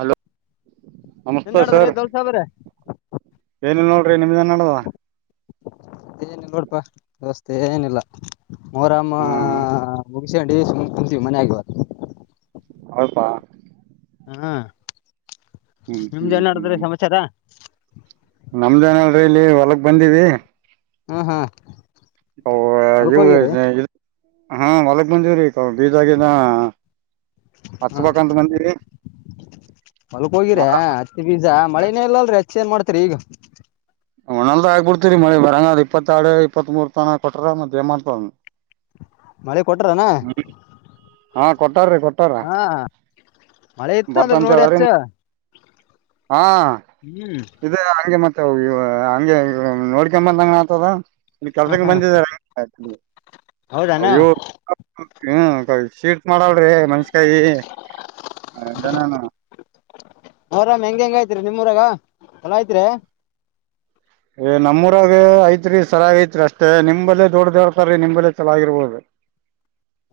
Hello ಏನ್ ನಮಸ್ತೆ ನಡದ್ರಿ ಸರ್ ದೌಲ್ ಸಾಬ್ರೆ ಏನ ನೋಡ್ರಿ ನಿಮ್ದಿನ ನಡದ ಏನ ನೋಡ್ಪಾಸ್ ಏನಿಲ್ಲ ಮೋರಮ್ಮ ಹ್ಮ್ ಮುಗಿಸ ಸುಮ್ ಕೂತಿವಿ ಮನೆ ಆಗವ ಅವಪ ಹಾ ನಿಮ್ದು ಎಲ್ಲ ನಡಿದ್ರೆ ಸಮಾಚಾರ ನಮ್ದಏನ ಅಲ್ರರಿ ಇಲ್ಲಿ ಹೊಲಗ್ ಬಂದೀವಿ ಹ್ಮ್ ಹ್ಮ್ ಹ ಇ [inaudible] [inaudible] ಸ ಬೀಜಾಗಿನ ಹಾ ಹತ್ತುಪಕ್ಕಂತ ಬಂದಿರಿ ಮಳನೇ ಇಲ್ಲಲ್ರರಿ ಹೆಚ್ಚ ಏನ್ ಮಾಡ್ತರಿ ಈಗ [inaudible] ಒ್ಣಲ್ ಆಗ್ಬ ಬಿಡ್ತೀರಿ ಮಳಿ ಬರಂಗದ್ ಇಪ್ಪತ್ತ ಆರಡು ಇಪ್ಪತ್ ಮೂರ್ ತನ ಕೊಟ್ರ ಮಧ್ಯೇಮ ಅಂತ ಮಳೆ ಕೊಟ್ರನಾ ಹಾ [inaudible] ಹಾ ಮಳೆ ಇತ್ತು ಅಂದ್ರೆ ಬರ್ತಂತ ನೋಡಿ ಹೇಳಾರಿ ಅಚ್ಚ ಹಾ ಇ ಹಗೆ [inaudible] ಹಂಗೆ ನೋಡ್ಕೊಂಬಂದಂಗಣ ಆತದ ಇ ಹಾ ಕೆಲ್ಸಂಗ ಹಾ ಬಂದಿದಾರ ಹೌದಾನ ಅ್ಯ ಶೀಡ್ ಮಾಡಳ್ರಿ ಮನ್ಸಕಾಯಿನ ಅವರಾಮ್ ಹೆಂಗ್ ಹೆಂಗ ಐತ್ರಿ ನಿಮ್ಮೂರಾಗ ಎಲಾ ಆಐತ್ರಿ ನಮ್ಮೂರಾಗ ಐತ್ರಿ ಸರಾಗ ಐತ್ರಿ ಅಷ್ಟೇ ನಿಲ್ಲೇ ದೊಡ್ಡ್ದೊಡ್ತಾರೀ ನಿಲ್ಲೇ ಚೆಲಾಗಿರ್ಬೋದು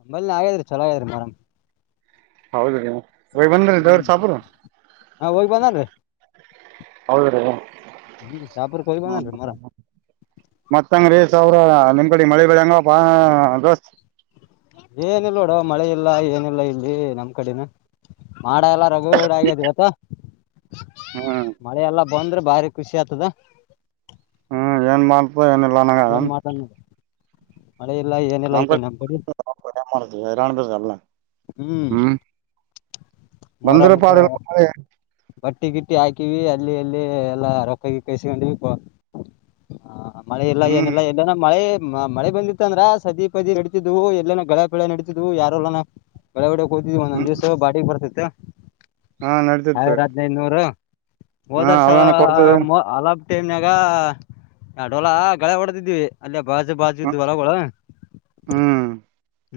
ಅಂಬಲ್ನ ಆಗೇದ್ರಿ ಚಲೋಗದ್ರರಿ ಮೊರಂ ಮ್ ಹೌದ ನೀವು ಹ್ಮ ಹಾ ವೈ ಬಂದ ರ ಹೌದ ರೀ [inaudible] ಶಾಪುರ್ಕ್ ಹೋಗಿ ಹ ಬಂದನ್ರಿ ಮೊಹರಂ ಮತ್ತಂಗ ರ ಸ ಅವ್ರ ನಿಮ್ಮ್ ಕಡೆ ಮಳೆ ಬೆಳಿ ಹೆಂಗ್ ಅವಪ ದೋಸ್ತ ಏನಿಲ್ಲ ನೋಡ ಮಳೆ ಇಲ್ಲ ಏನಿಲ್ಲ ಇಲ್ಲಿ ನಮ್ ಕಡೆನ ಮಾಡ ಎಲ್ಲ ರಗುೂಡ ಆಗ್ಯದ ಇವತ್ತು ಹ್ಮ್ ಮಳೆೆಲ್ಲ ಬಂದ್ರೆ ಭಾರಿ ಖುಷಿ ಆಗ್ತದ ಹ್ಞ ಏನು ಮಾಡಲ್ ಏನಲ್ಲಾನಾಗ ಮಾಡ್ತಾನ ನೋಡ್ ಮಳೆ ಇಲ್ಲ ಏನಿಲ್ಲ ಈ ನಮ ಕಡೆ ನಮ್ ಕಡಿ ಮಾಡರಾಣಬೇಕ ಅಲ್ಲ ಹ್ಮ್ ಮೊಹರು ಬಂದ್ರ ಮುಖ ಪಾಡಿಲ್ಲ ಮಳಿ. ಬ ಗಿಟ್ಟಿ ಗಿಟ್ಟಿ ಹಾಕಿವವಿ ಅಲ್ಲಿ ಅಲ್ಲಿ ಎಲ್ಲಾ ರೊಕ್ಕಾಗಿ ಇ ಸಕೊಂಡಿವ ಮಳೆ ಇಲ್ಲ ಹ್ಮ್ ಏನಿಲ್ಲ ಎಲ್ಲನ ಮಳೆ ಮ ಮಳೆ ಬಂದಿತ್ತ ಅಂದ್ರ ಸದಿ ಪದಿ ನಡೀತಿದ್ವು ಎಲ್ಲನ ಗಳೆ ಪಳೆ ನಡತಿದ್ವು ಯಾರಲ್ಲನ ಗಳ ಹ ಒಂದ ಒಂದ ಹ್ಮ್ ದಿವಸ ಬಾಡಗಬರ್ತತಿ ತ್ತ ಹಾ ನಡತಿತ್ತು ಸಾವಿರ ಹದನೈದುನೂರು ಹಾ ಹೋದರ್ ವರ್ಷ ಅವನ ಕೊಡ್ತದ ಅಲಬ ಟೈಮ್ನಾಗ ಎರಡ ಹೊಲ ಗಳೆ ಹೊಡೆದಿದ್ವಿ ಅಲ್ಲಿ ಬಾಜು ಬಾಜು ಇದ್ದು ಹೊಲಗಳು ಹ್ಮ್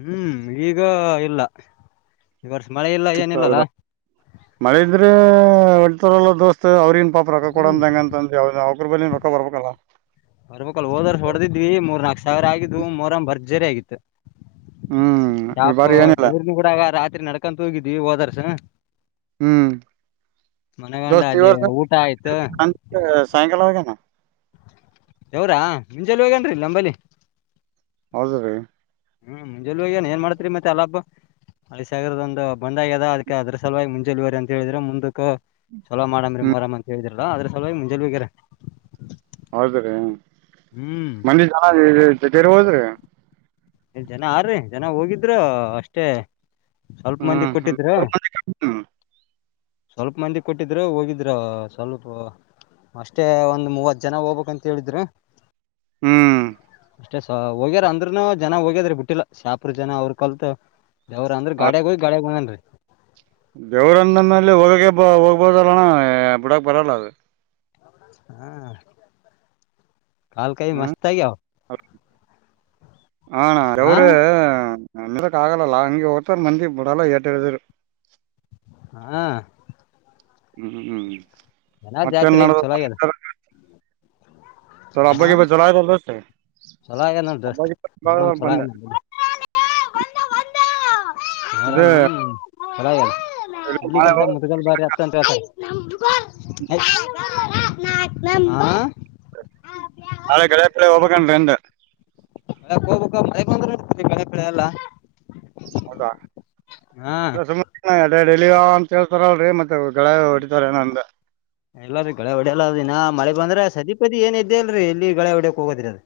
ಹ್ಮ್ ಈಗ ಇಲ್ಲ ಈ ವರ್ಷ ಮಳೆ ಇಲ್ಲ ಏನಿಲ್ಲಲ್ಲ ಹೌದ ಮಳೆ ಇದ್ರೆ ಒ ಲ್ಲ ದೋಸ್ತತ್ ಅವ್ರ ಪಾಪ ರೊ ಹ್ಮ್ ಕೊಡಂದ್ದಂಗ ಅಂತಂದ ಯಾವ್ದ ಅವ್ರ ಬೇ ರೊಕ್ಕ ಬರ್ಬೇಕಲ್ಲ ಬರ್ಬೇಕ ಅಲ್ಲ ಹೋದೋರ್ ಹೊಡದಿದ್ವಿ ಮೂರ್ ನಾಕಕ್ ಸಾವಿರ ಆಗು ಮೊಹರಂ ಬರ್ಜರಿ ಆಗು ತ್ತ ಹ್ಮ್ ಈ ಶಾಪ ಬಾರಿ ಏನಿಲ್ಲ ಜವರಿಗ ಕೂಡ ಅವ ರಾತ್ರಿ ನಡ್ಕ ಹೋಗಿದೀವಿ ಹೋದಾರ್ಸ ಹ್ಮ್ ಮನಗಂಡ ದೋಸ್ತ ಅಲ್ಲಿ ಇವರಸ ಊಟ ಆಯ್ತು ಸಾಯಕಾಲ ಹಗೆ ಯವರಾ ನಿಂಜಲ್ ಹೇಗನ್ರಿಲ್ಲ ನಂಬಲಿ ೇ ಹ್ಮ ಎಲ್ಲೋಗಿಣಿ ಏನ್ ಮಾಡ್ತ್ರಿ ಮತ್ತೆ ಅಲ್ಲಾಬ್ ಮಳಿ ಸಾಗರದ ಒಂದು ಬಂದಾಗ್ಯದ ಅದಕ್ಕೆ ಅದ್ರ ಸಲುವಾಗಿ ಮುಂಜೆಲ್ವರಿ ಅಂತ ಹೇಳಿದ್ರೆ ಮುಂದಕ್ಕ ಚಲೋ ಮಾಡೆನ್ರಿ ಮೋರಅಂತಾ ಹೇಳ್ರಿ ಅ ಆದ್ರೆ ಸಲಾಗಿ ಮುಂಜೆ ಬಗಾರೆ ಹೌದ್ರೀ ಮಂದಿ ಜನ ದರೆ ಹೋದ ರ [inaudible] ಇಲ್ಲಿ ಜನ ಆರ್ರಿ ಜನ ಹೋಗಿದ್ರರು ಅಷ್ಟೇ ಸ್ವಲ್ಪ ಮಂದಿ ಹ್ಮ್ ಕೊಟ್ಟಿದ್ರು ಹ್ಮ್ ಸ್ವಲ್ಪ ಮಂದಿ ಕೊಟ್ಟಿದ್ರು ಹೋಗಿದ್ರು ಸ್ವಲ್ಪ ಅಷ್ಟೇ ಒಂದ್ ಮೂವತ್ ಜನ ಹೋಗ್ಬೇಕಂತ ಹೇಳಿದ್ರು ಹ್ಮ್ ಅಷ್ಟೇ ಸ ಹೋಗ್ಯಾರ ಅಂದ್ರರುನು ಜನ ಹೋಗ್ಯದ್ರೆ ಬಿಟ್ಟಿಲ್ಲ ಶಾಪರು ಜನ ಅವ್ರರು ಕಲ್ತ್ ಯಾವ್ರ ಅ್ರ ಗಾಡಾಗ ಹೋಗ ಗಾಡಾಗೇಬಂದಂನ್ರೀ ದೇವ್ರನ್ನ ಮೇಲೆ ಹೋಗಕ ಬ ಹೋಗ್ಬೋದಲ್ಲಣ ಬಿಡಕ್ ಬರಲ್ಲ ಅದು ಹಾ ಕಾಲ ಕೈ ಮಸ್ತ್ ಆಗಾವ ಹ ನಾ ಹಾ ಅವವರು ಆಗಲ್ಲಲ್ಲಾ ಅ ಒತರು ಮಂದಿ ಬಿಡಲ್ಲ ಟ ಎದರು ಹಾ ಹ್ಮ್ ಹ್ಮ್ ಜನ ಮತ್ತೇನ್ ಜಾತ್ರೆ ನಡ ಆಗ ಚಲಾಗಿಲ್ಲ ಚ ಅಬ ಬ ಚಲ ಅಬ ಚಲೋ ಆಗ್ಯದ ನೋಡ್ ದೋಸ್ತ್ ಬ ಮೊಹರಂ ಬ ಚಲೋ ಆಗ್ಯದ ನಮ್ ಕಡೆ. [inaudible] ಹ ಆರಾಮ [inaudible] ಹರಲ್ಲ [inaudible] ಇದು ನಾಳೆ ಇಡ್ಲಿಗಂತ ಹೋಗ್- ಮುದ್ಗಲ್ ಬಾರಿ ಅತ್ತ ಅಂತತ [inaudible] ನಾ ನಾಳೆ ಗಳೇ ಹತ್ರ ಹೋಗಬೇಕು ನಿಂದ [inaudible] ಅಲ್ಲಿಯಕ್ ಹೋಗ್ಬೇಕು ಮಳೆ ಬಂದ್ರಏನ [inaudible] ಬೆಳೆ ಬೆಳೆಲ್ಲಾ. ಹೌದಾ [unintelligible] ರಿಲಿವ್ ಯಾವಾಗ ಅಂತ ಹೇಳ್ತಾರಲ್ರಿ ಮತ್ ಇಲ್ಲಾರಿ ಗಳೇ ಹೊಡೆಯಲ್ಲ ಅದ ಇನ್ನ ಮಳೆ ಬಂದ್ರ ಸದೀಪತಿ ಏನ್ ಇದ್ದೇ ಇಲ್ರರಿ ಇಲ್ಲಿ ಗಳೆ ಹೊಡ್ಯಾಕ್ ಹೋಗೋದ್ರಿ ಅದ.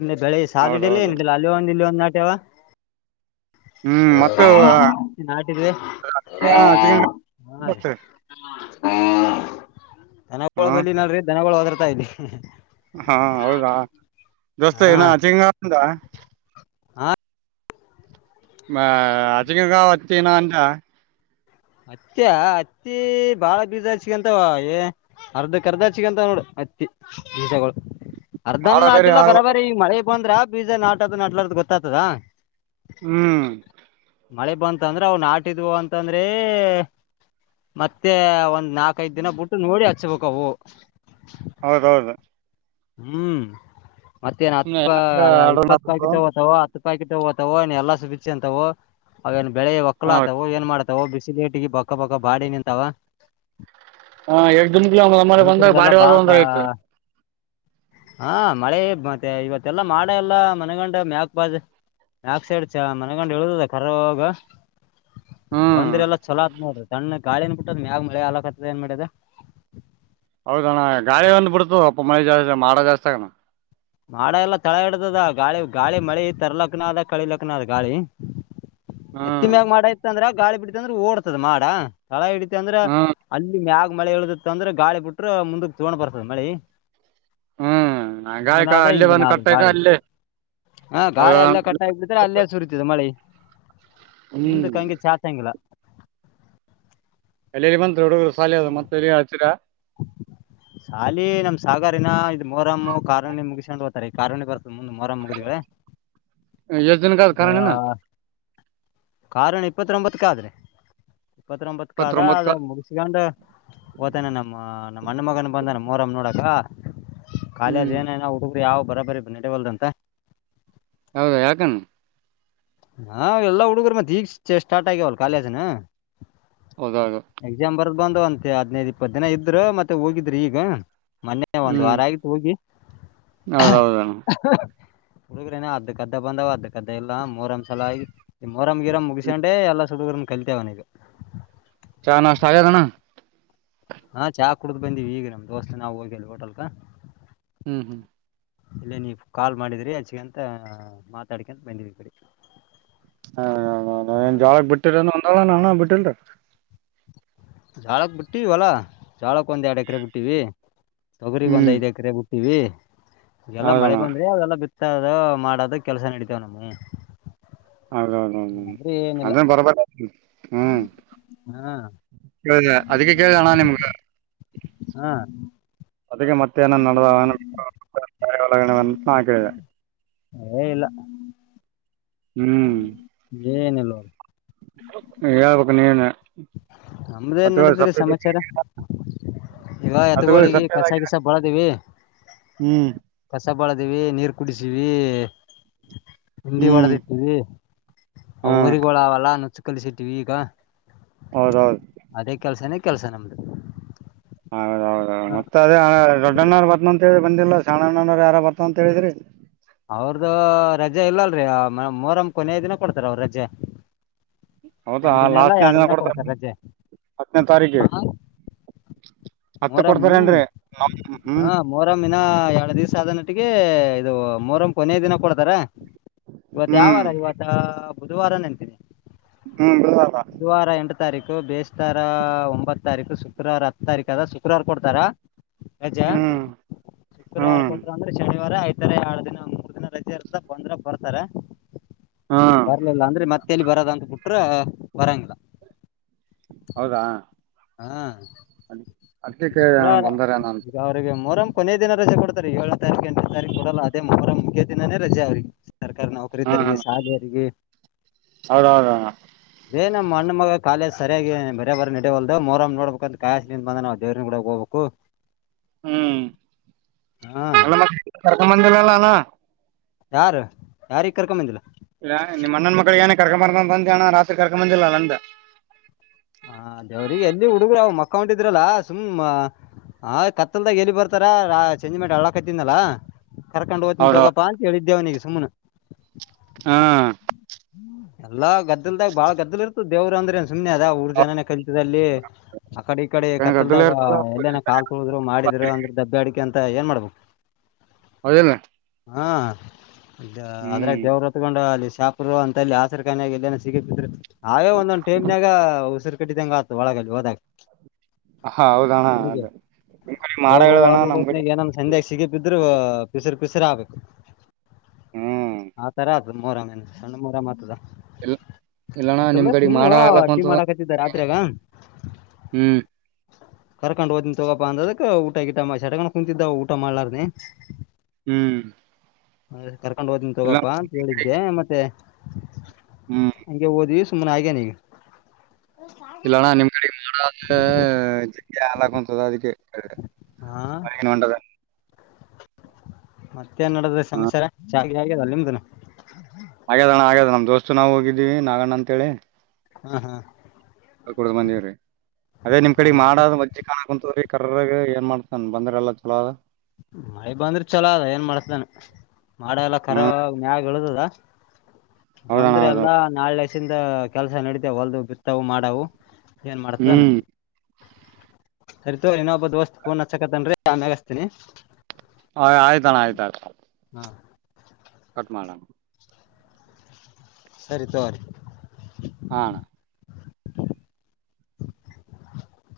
ಇನ್ನ ಬೆಳಿ ಹೌದು ಸಾಲಹಿಡಿಯಲ್ಲ ಹೌದು ಏನ್ ಹಿಡಿಯಲ್ಲ ಅಲ್ಲಿ ಒಂದ್ ಇಲ್ಲಿ ಒಂದ. ಯವ್ವ ಹ್ಮ್ ಮತ್ತು ನಾಟಿದವಿ ಹಚ್ಕೊಂಡ್ ಹಾ ರೀ [inaudible] ಬರ್ತೀರಿ ಹ್ಮ [inaudible] ಹಾ ದನಗೋಳ ಬಳ್ಳಿನರಿ ಧನಗೋಳ ವದರ್ತಾವ [unintelligible] ಹಾ ಹೌದಾ ದೋಸ್ತ ಹಾ ಏನ್ [unintelligible] ಹಾ [unintelligible] ಹತ್ಯ ಹತ್ತಿ ಬಾಳ ಬೀಜ ಹಚ್ಕಂತವ ಏ ಅರ್ಧ ಕರ್ಧ ಹಚ್ಕಂತವ ನೋಡು ಹತ್ತಿ ಬೀಜಗಳು. ಮಾಡ ಅರ್ಧಾನು ಬೇರೆ ನಾಟಿಲ್ಲ ಆಗ್ಲ ಬರಾ ಬರಿ ಈ ಮಳೆ. ಬಂದ್ರ ಬೀಜ ನಾಟದ ನಟಲಾರದು ಗೊತ್ತಾತದ ಹ್ಮ್ ಮಳೆ ಬಂತ ಅಂದ್ರ ಅವು ನಾಟಿದು ಅಂತಂದ್ರೆ [unintelligible] ಮತ್ತೆ ಒಂದ್ ನಾಕೖದ್ ದಿನ ಬಿಟ್ಟು ನೋಡಿ ಹಚ್ಬೇಕ ಅವು. ಹೌದೌದು ಹ್ಮ್ ಮತ್ತೇನ್ ಆತ್ ಸುಮ್ನೆ ಪಾ ಯಾಕ ಅಡೋಣ ಇಪ್ಪತ್ತು ಆಗ್ಬೇಕು? ಪ್ಯಾಕೆಟ್ ಅದವೂ ಹತ್ತು ಪಾಕೆಟ್. ತೊಗೊ ಎಲ್ಲ ಸುಬಿಚ್ಕೊಂತವೋ ಅವೆಲ್ಲಾ ಬೆಳೆಗ್ಗೆ ಹೌದು ಒಕ್ಲಾತವು ಏನ್ ಮಾಡತ ಹೋ ಬಿಸಿಲ ಏಟಿಗ ಬಕ್ಕ ಬಕ್ಕ ಬಾಡಿ ನಿಂತಾವ. ಹ ಎಡ್ ದಿನಗ್ಲೆ ಒಮ್ಮೆಲೇ ಬಂದಾಗ ರೈತರಿಗೆಲ್ಲಾ ಬಾಡಿ ಬಾಳ ವಾದಹಂಗ್ ಆಯ್ತು. ಹಾ ಮಳೆ ಮತ್ತೆ ಇವತ್ತೆಲ್ಲಾ ಮಾಡ ಎಲ್ಲಾ ಮನೆಗಂಡ ಮ್ಯಾಕ್ ಬಾಜ ಮ್ಯಾಕ್ ಸೈಡ್ ಚ ಮನೆಗಂಡ್ ಇಳುದದ ಖರ್ರುಗ್ ಹ್ಮ್ ಬಂದ್ರ ಎಲ್ಲ ಚಲೋ ಆತ್ದ ನೋಡ್ರಿ. ಸಣ್ಣ ಗಾಳಿ ಬಿಟ್ಟದ ಮ್ಯಾಗ್ ಮಳಿ ಆಗಕತದ ಏನ್ ಮಾಡ್ಯದ ಹೌದಣ್ಣ ಗಾಳಿ ಒಂದು ಬಿಡ್ತು ಅಪ್ಪ ಮಳೆ ಜಾಸ್ತಿ ಮಾಡ ಜಾಸ್ತಿ ಆಗಣ್ಣ. ಮಾಡ ಎಲ್ಲ ತಳ ಹಿಡತದ ಗಾಳಿ ಗಾಳಿ ಮಳಿ ತರ್ಲಕ್ಕನದ ಕಳಿಲಾಕ್ನು ಅದ ಗಾಳಿ. ಹ್ಮ್ ನೆತ್ತಿಮ್ಯಾಗ ಮಾಡ ಇತ್ ಅಂದ್ರ ಗಾಳಿ ಬಿಡ್ತ ಅಂದ್ರ ಓಡ್ತದ ಮಾಡ. ತಳ ಹಿಡಿತ ಅಂದ್ರ ಹ್ಮ್ ಅಲ್ಲಿ ಮ್ಯಾಗ ಮಳೆ ಇಳುದಿತ್ತ ಅಂದ್ರೆ ಗಾಳಿ ಬಿಟ್ರ ಮುಂದಕ್ಕೆ ತುಗೊಂಡ್ ಬರ್ತದ ಮಳಿ ಹ್ಮ ಹಿಂಗನಾದ ಹಿಂಗ ನಾದ ಗಾಳಿ ಹಾ ಗಾಳಿ ಅಲ್ಲೇ ಕಟ್ಟ ಆಗಿ ಬಿಡಿದ್ರೆ ಅಲ್ಲೇ ಸುರಿತದ ಮಳೆ ಹ್ಮ್ ಮುಂದಕ್ಕೆ ಹಂಗೆ ಚಾಚಂಗಿಲ್ಲ ಅಲ್ಲಲ್ಲಿ ಬಂತು ಹುಡುಗರು ಸಾಲಿ ಅದು ಮತ್ತೆಲ್ಲಿಯ ಹಚ್ಚಿರಾ ಶಾಲಿ ನಮ್ ಸಾಗಾರಿನ ಇದ್ ಮೊಹರಮ್ ಕಾರುಣಿ ಮುಗಿಸ್ಕೊಂಡು ಹೋಗ್ತಾರೆ ಈ ಕಾರುಣಿ ಬರ್ತ ಮೊಹರಮ್ ಮುಗಿದಿವೆ ಎಷ್ಟ್ ದಿನಕ ಆದ ಇದ ಕಾರಣನ ಕಾರಣ ಇಪ್ಪತ್ರೊಂಭತಕ್ಕ್ ಆದ್ರೇ ಇಪ್ಪತ್ರೊಂಭಕಾದ ಇಪ್ಪತ್ತೊಂಬತ್ಕ ಅದ ಮುಗಿಸ್ಗೆಂಡ ಹೋತಾನೇನ ನಮ್ಮಣ್ಣ ಮಗನು ಬಂದಾನ ಮೊಹರಮ್ ನೋಡಕ ಕಾಲಿ ಹ್ಮ್ ಅದಿ ಏನ ಏನ್ ಆ ಹುಡು ಯಾವ ಬರಾಬ್ಬರಿ ನಡೆವಲ್ದಂತ ಹೌದಾ ಯಾಕನು ಹಾ ಎಲ್ಲಾ ಹುಡುಗುರು ಮತ್ತ ಈಗ ಸ್ಟಾರ್ಟ್ ಆಗ್ಯಾವಲ್ ಕಾಲೇಜ್ನ ಹೋದಾಗ ಬಂದವು ಅಂತೆ ಹದ್ನೈದು ಇಪ್ಪತ್ತು ದಿನ ಇದ್ರ ಮತ್ತೆ ಹೋಗಿದ್ರ ಈಗ ಮೊನ್ನೆ ಒಂದ್ ಹ್ಮ್ ವಾರ ಆಗಿತ್ತು ಹೋಗಿ ಹ ಹಾ ಹೌದೌದ ಹ್ ಹ ಹುಡುಗ್ರೇನ ಅದಕ್ಕದ್ದ ಬಂದಾವ್ ಅದಕ್ಕದ್ದ ಇಲ್ಲ ಮೋಹರಂ ಚೊಲೋ ಆಗಿ ಈ ಮೊಹರಂ ಗಿರಂ ಮುಗಿಸ್ಗೆಂಡೆ ಎಲ್ಲ ಹುಡುಗರುನು ಕಲ್ತ್ಯಾವೇನೀಗ ಚಾ ನಾಷ್ಟ ಆಗೇದ ಅಣ್ಣ ಹಾ ಚಾ ಕುಡ್ದ್ ಬಂದಿವಿ ಈಗ ನಮ್ ದೋಸ್ತ್ ನಾವು ಹೋಗಿ ಅಲ್ಲಿ ಹೋಟೆಲ್ಕಾ ಹ್ಮ್ ಹ್ಮ್ ಇಲ್ಲೇ ನೀವು ಕಾಲ್ ಮಾಡಿದ್ರಿ ಅಚ್ಚಗಂತ ಮಾತಾಡ್ಕಂತ ಬಂದಿವಿ ಈಕಡೆಕೆ ಹಾ ಆ ನಾವೇನ್ ಜ್ವಾಳಕ್ ಬಿಟ್ಟಿರೆನ್ ನ ಅಣ್ಣಾ ಬಿಟ್ಟಿಲ್ರಿ ಜ್ವಾಳಕ್ ಬಿಟ್ಟಿವಿ ಹೊಲ ಜ್ವಾಳಕ್ ಒಂದ ಎರಡ ಎಕರೆ ಬಿಟ್ಟಿವಿ ತೊಗರಿಗ್ ಒಂದ ಹ್ಮ್ ಐದ್ ಎಕರೆ ಬುಟ್ ಟೀವಿ ಎಲ್ಲಾ ಮಳೆ ಹೌದಣ್ಣ ಬಂದ್ರೆ ಅವೆಲ್ಲ ಬಿತ್ ಬಿತ್ತೋದು ಮಾಡೋದು ಕೆಲಸ ನಡಿತಾವ್ ನಮವು ಹೌದೌದೌದು ಅಂದ್ರ ಬರೋಬ್ಬರಿ ಹ್ಮ್ ಹಾ ಕೇಳ್ದೆ ಅದಕ್ಕೆ ಕೇಳ್ದೇಣ್ಣ ನಿಮ್ಗ ಹಾ ಅದಕ್ಕೆ ಮತ್ತೆ ಏನನ್ ನಡದಾವ ಏನು ಬಿಟ್ಟಾವ ಮತ್ತೆ ಬೇರೆವು ನಡಾದವೇನು ಹಾಕಿದೆ ಹೇ ಇಲ್ಲ ಹ್ಮ ಹ್ಮ್ ಹ್ಮ ಏನಿಲ್ಲೋ ಹೇಳ್ಬೇಕು ನೀನೇ ನಮ್ದೇನ್ ನಡದ್ರಿ ಸಮಾಚಾರ ಇವ ಹತ್ತುಗಳು ಎತ್ತುಗೋಳಿಗೆ ಕಸ ಸಪ್ಪೆದಾಗಿದೆ ಗಿಸ ಬಳದೀವಿ ಹ್ಮ್ ಕಸ ಬಳದವಿ ನೀರ್ ಕುಡಿಸೀವಿ ಹಂಡಿ ಹ್ಮ್ ಒಡದ ಇಟ್ಟಿವೀ ಅವು ಹಾ ಹೋರಿಗಳು ಅವಲ್ಲ ಕಲಿಸಿದ್ದೀವಿ ವೀಗಾ ಹೌದೌದು ಅದೇ ಕೆಲ್ಸನ ಕೆಲಸ ನಮ್ದು ಹೌದೌದೌದು ಮತ್ತತ್ ಅದ ದೊಡ್ಡಣ್ಣ ಬ ಬಂದಿಲ್ಲ ಸಣ್ಣಣ್ಣ ಯಾರ ಬರ್ತಾವ ಅಂತ ಹೇಳಿದ್ರಿ ಅವ್ರ್ದ ರಜೆ ಇಲ್ಲಲ್ರಿ ಮೋಹರಮ ಕೊನೆಯ ದಿನ ಕೊಡ್ತಾರ ಅವ್ರ ರಜೆ ಹೌದಾ ಒಂದ್ ಇಲ್ಲ ಲಾಸ್ಟ್ನೇ ಎರಡ್ ದಿನ ಕೊಡ್ತಾರ ರಜೆ ಹತ್ತನೇ ತಾರೀಕಿಗೆ ಆ, ಹತ್ತ ಮೊಹರಂ ಕೊಡ್ತಾರೇಏನ್ರಿ ಹ್ಮ್ ದಿನ ಎರಳ ದಿವ್ಸ ಅ ಆದ ನಟ್ಟಿಗೆ ಇದು ಮೋಹರಮ್ಮ ಕೊನೆಯ ದಿನ ಕೊಡ್ತಾರ ಇವತ್ ಯಾವ ಹ್ಮ್ ವಾರ ಇವತ್ತ ಬುಧವಾರ ನೆಂತೀನಿ ಹ್ಮ್ ಬಿ ಬೇಸ್ರ ಒಂಬತ್ತು ತಾರೀಕು ಶುಕ್ರವಾರ ಹತ್ತು ತಾರೀಕು ಕದಾ ಸಿ ಶುಕ್ರವಾರ ಕೊಡ್ತಾರ ಹೆಜ ಹ್ಮ್ ಶುಕ್ರವಾರ ಹ್ಮ್ ಕೊಟ್ರ ಅಂದ್ರೆ ಶನಿವಾರ ಐದು ತ ಎರಡ್ ದಿನ ಮೂರ್ ದಿನ ರಜೆ ಇರ್ತ ಬಂದ್ರ ಬರ್ತಾರ ಹ್ಮ್ ಬರ್ಲಿಲ್ಲ ಅಂದ್ರೆ ಮತ್ತೇಲ್ಲಿ ಬರದ ಅಂತ ಬಿಟ್ಟು ಅ ಬರಂಗಿಲ್ಲ ಹಾ ಅ ಅಡ್ಕಕ್ಕೆ ಬಂದಾರನಂತ ಕೊನೆೆಯ ದಿನ ರಜೆ ಕೊಡ್ತಾರೆ ಏಳು ತಾರೀಖು ಎಂಟನೇ ತಾರೀಕು ಕೊಡಲ್ಲ ಅದೇ ಮೋಹರಂ ಮುಖ್ಯ ದಿನಾನೇ ರಜೆ ಅವ್ರಿಗೆ ಸರ್ಕಾರಿ ನೌಕರ ಹಾ ಇದ್ದರಿಗೆ ಹಾ ಸಾಲಿಯರಿಗೆ ಹೌದೌದು ಏ ನಮ್ಮ ಅಣ್ಣ ಮಗ ಕಾಲೇಜ ಸರಿಯಾಗಿ ಬರ ಬರ್ ನಡೆಯವ ಅ ಮೊಹರಮ್ ನೋಡ್ಬೇಕ ಅಂತ ಕಾಯ್ಸಲಿಂದ ಬಂದ ನಾವವು ದೇವ್ರನ ಕಡ ಹೋಗ್ಬೇಕು ಹ್ಮ್ ಹಾ ಅಲ್ಲ ಕರ್ಕ ಬಂದಿರಲ್ಲಾನ. ಯಾರು ಯಾರಿಗೆ ಕರ್ಕೊಂದಿಲ್ಲ. ಇಲ್ಲ ನಿಮ್ಮಣ್ಣ ಮಕ್ಕಳಿಗೆ ಏನ ಕರ್ಕ ಬಾರದಂತ ಅಂತನ ರಾತ್ರಿ ಕರ್ಕೊ ಬಂದಿಲ್ಲ ಅಲ್ಲ ಅಂತ. ಹ ದೇವ್ರಿಗೆ ಎಲ್ಲಿ ಹುಡುಗರು ಅವ್ ಮಕ್ಕ ಹೊಂಟಿದ್ರಲ್ಲ ಸುಮ್ ಆ ಕತ್ತಲ್ದಾಗ ಎಲ್ಲಿ ಬರ್ತಾರ ಚೆಂಜಿ ಮಾಡಿ ಅಳಾಕತಿಂದಲ್ಲ. ಕರ್ಕೊಂಡು ಓ್ತನಿ ಹೌದೌದು ತಗೋಪ್ಪ ಅಂತ ಹೇಳ ಇದಿದ್ದೆವನಿಗೆ ಸುಮ್ಮನೆ. ಹಾ. ಎಲ್ಲ ಗದ್ದಲ್ದಾಗ ಬಾಳ ಗದ್ದಲ್ ಇರ್ತದ ದವರು ಅ್ರ ನ್ ಸುಮ್ನೆ ಅದ ಊರ್ ಜನ. ಕಲಿತದಲ್ಲಿ ಆ ಕಡೆ ಈ ಕಡೆ ಗದ್ದಲ ಕತ್ತಲ್ದಾಗ ಇರ್ತದ ಎಲ್ಲೇನ ಕಾಲ್ ತುಳಿದ್ರು ಮಾಡಿದ್ರು ಅಂದ್ರೆ ದಬ್ಬೆ ಅಡಿಕೆ ಅಂತ. ಮತ್ತ ಏನ್ ಮಾಡ್ಬೇಕ. ಹೌದಲ್ಲ. ಹಾ. ಅದ್ರಾಗ ದೇವ್ರತ್ಗೊಂಡು ಅ. ಅಂತಲ್ಲಿ ಆಸರ ಕನ್ ಎಲ್ಲ ಸಿಗಿದರು ಅವೇ ಒಂದೊಂದ್ ಟೈಮ್ನಾಗ ಉಸಿರು ಕಟ್ಟಿದಂಗ ಆತು ಒಳಗಲ್ಲಿ ಹೋದಾಗ. ಹ ಹೌದಣ [inaudible] ನಮಗೆ ಅದ ನಿಮ್ ಕಡೆ ಮಾಡ ಅವರು ಹೇಳದಣ್ಣ ಒಳಗ ನಮ್ ಕಡೆ ಹೋತ್ನಾಗ ಏನಾದ್ರು ಸಂಧ್ಯಾಗ ಸಿಗದ ಬಿದ್ರರು. ಪಿಸುರ ಪರಿಸರ ಆಗಬೇಕು. ಹ್ಮ್ [inaudible] ಹಾ ತರ. ಅ ಮೂರೇ. [unintelligible] ಹಣ್ಣ ಮರ ಮಾತ್ರದ [unintelligible] ಇಲ್ಲ [inaudible] ಇಲ್ಲಣ ನಿಮ್ ಕಡೆ ಮಾಡ [unintelligible] ಆಗ್ಲಕ್ಕ ಅಡ್ಡಿ ಅಂತ ಮಾಡಾಕತ್ತಿದ್ದ ರಾತ್ರಿಯಾಗ ಹ್ಮ್. ಕರ್ಕೊಂಡು ಹೋತಿನಿ ತಗೋಪ್ಪ ಅಂದಿದಕ್ ಊಟ ಗಿಟ [unintelligible] ಕುಂತಿದ್ದ ಊಟ ಮಾಡ್ಲಾರದೆ. ಹ್ಮ್. ಹಾ [unintelligible] ಕರ್ಕೊಂಡ್ ಹೋಗತೀನಿ ಇಲ್ಲ ತಗೋಪ್ಪಾ ಅಂತ ಹೇಳಿದ್ದೆ ಮತ್ತೆ. ಹ್ಮ್ ಹಂಗೆ ಓದ್ವಿ. ಸುಮ್ಮನ ಆಗ ನೀ. ಇಲ್ಲಣ ನಿಮ್ ಕಡೆ ಮಾಡ. ಹಾ ಯ [unintelligible] ಆಾಗಂತದ ಅದಕ್ಕೆ. ಹ [unintelligible] ಹಾ ಬನುೊಂಡದ ಮತ್ತ [unintelligible] ಮತ್ತೆ ನಡದ್ರೆ ಹ ಸಮಾಚಾರ. ಹ [unintelligible] ಗ್ಯದಲ್ಲ ನಿಮ್ದನು. ಹಾಗ್ಯದಣ್ಣ ಹಾಗ್ಯದಣ ನಮ್ ದೋಸ್ತ ನಾವು ಹೋಗಿದ್ದೀವಿ ನಾಗಣ್ಣ ಅಂತ ಹೇಳಿ. ಹ್ಮ ಹಾ ಹ ಕುಡುದ್ ಬಂದಿವ್ರೀ ಅದೇ ನಿಮ್ ಕಡೆಗ್ ಹೌದಾ ಮಾಡದ ಮಜ್ಜಿ ಕಾಣಕ ಕುಂತ್ರೀ ಕರ್ರಾಗ ಏನ್ ಮಾಡ್ತಾನ ಬಂದ್ರ ಎಲ್ಲಾ ಚಲೋ. ಮಳೆ ಬಂದ್ರ ಚಲೋ ಅದ ಏನ್ ಮಾಡ್ತೇನ ಮಾಡ ಎಲ್ಲ ಕರ ಹ್ಮ್ ಮ್ಯಾಗ ಇಳದದ ಹೌದಣ ಬಂದ್ರೆ ಹೌದ ಎಲ್ಲಾ ನಾಳೆ ಷಿಂದ ಕೆಲಸ ನಡತ ಹೊಲ್ದು ಬಿತ್ತವು ಮಾಡವು ಏನ್ ಮಾಡ್ತಾನ ಹ್ಮ್ ಅರಿತೋ ಇನ್ನೊಬ್ಬ ದೋಸ್ತ್ ಪೋನ ಅಚ್ಚಾಕಾತಾನ ಆಮ್ಯಗ ಅಚ್ಚಿತೀನೀ ಹಯ ಆಯ್ತಣ ಆಯ್ತ ಅಥ್ರ ಹಾ. ಕಟ್ ಮಾಡೋಣ ಸರಿ ತ [unintelligible] ಹಾ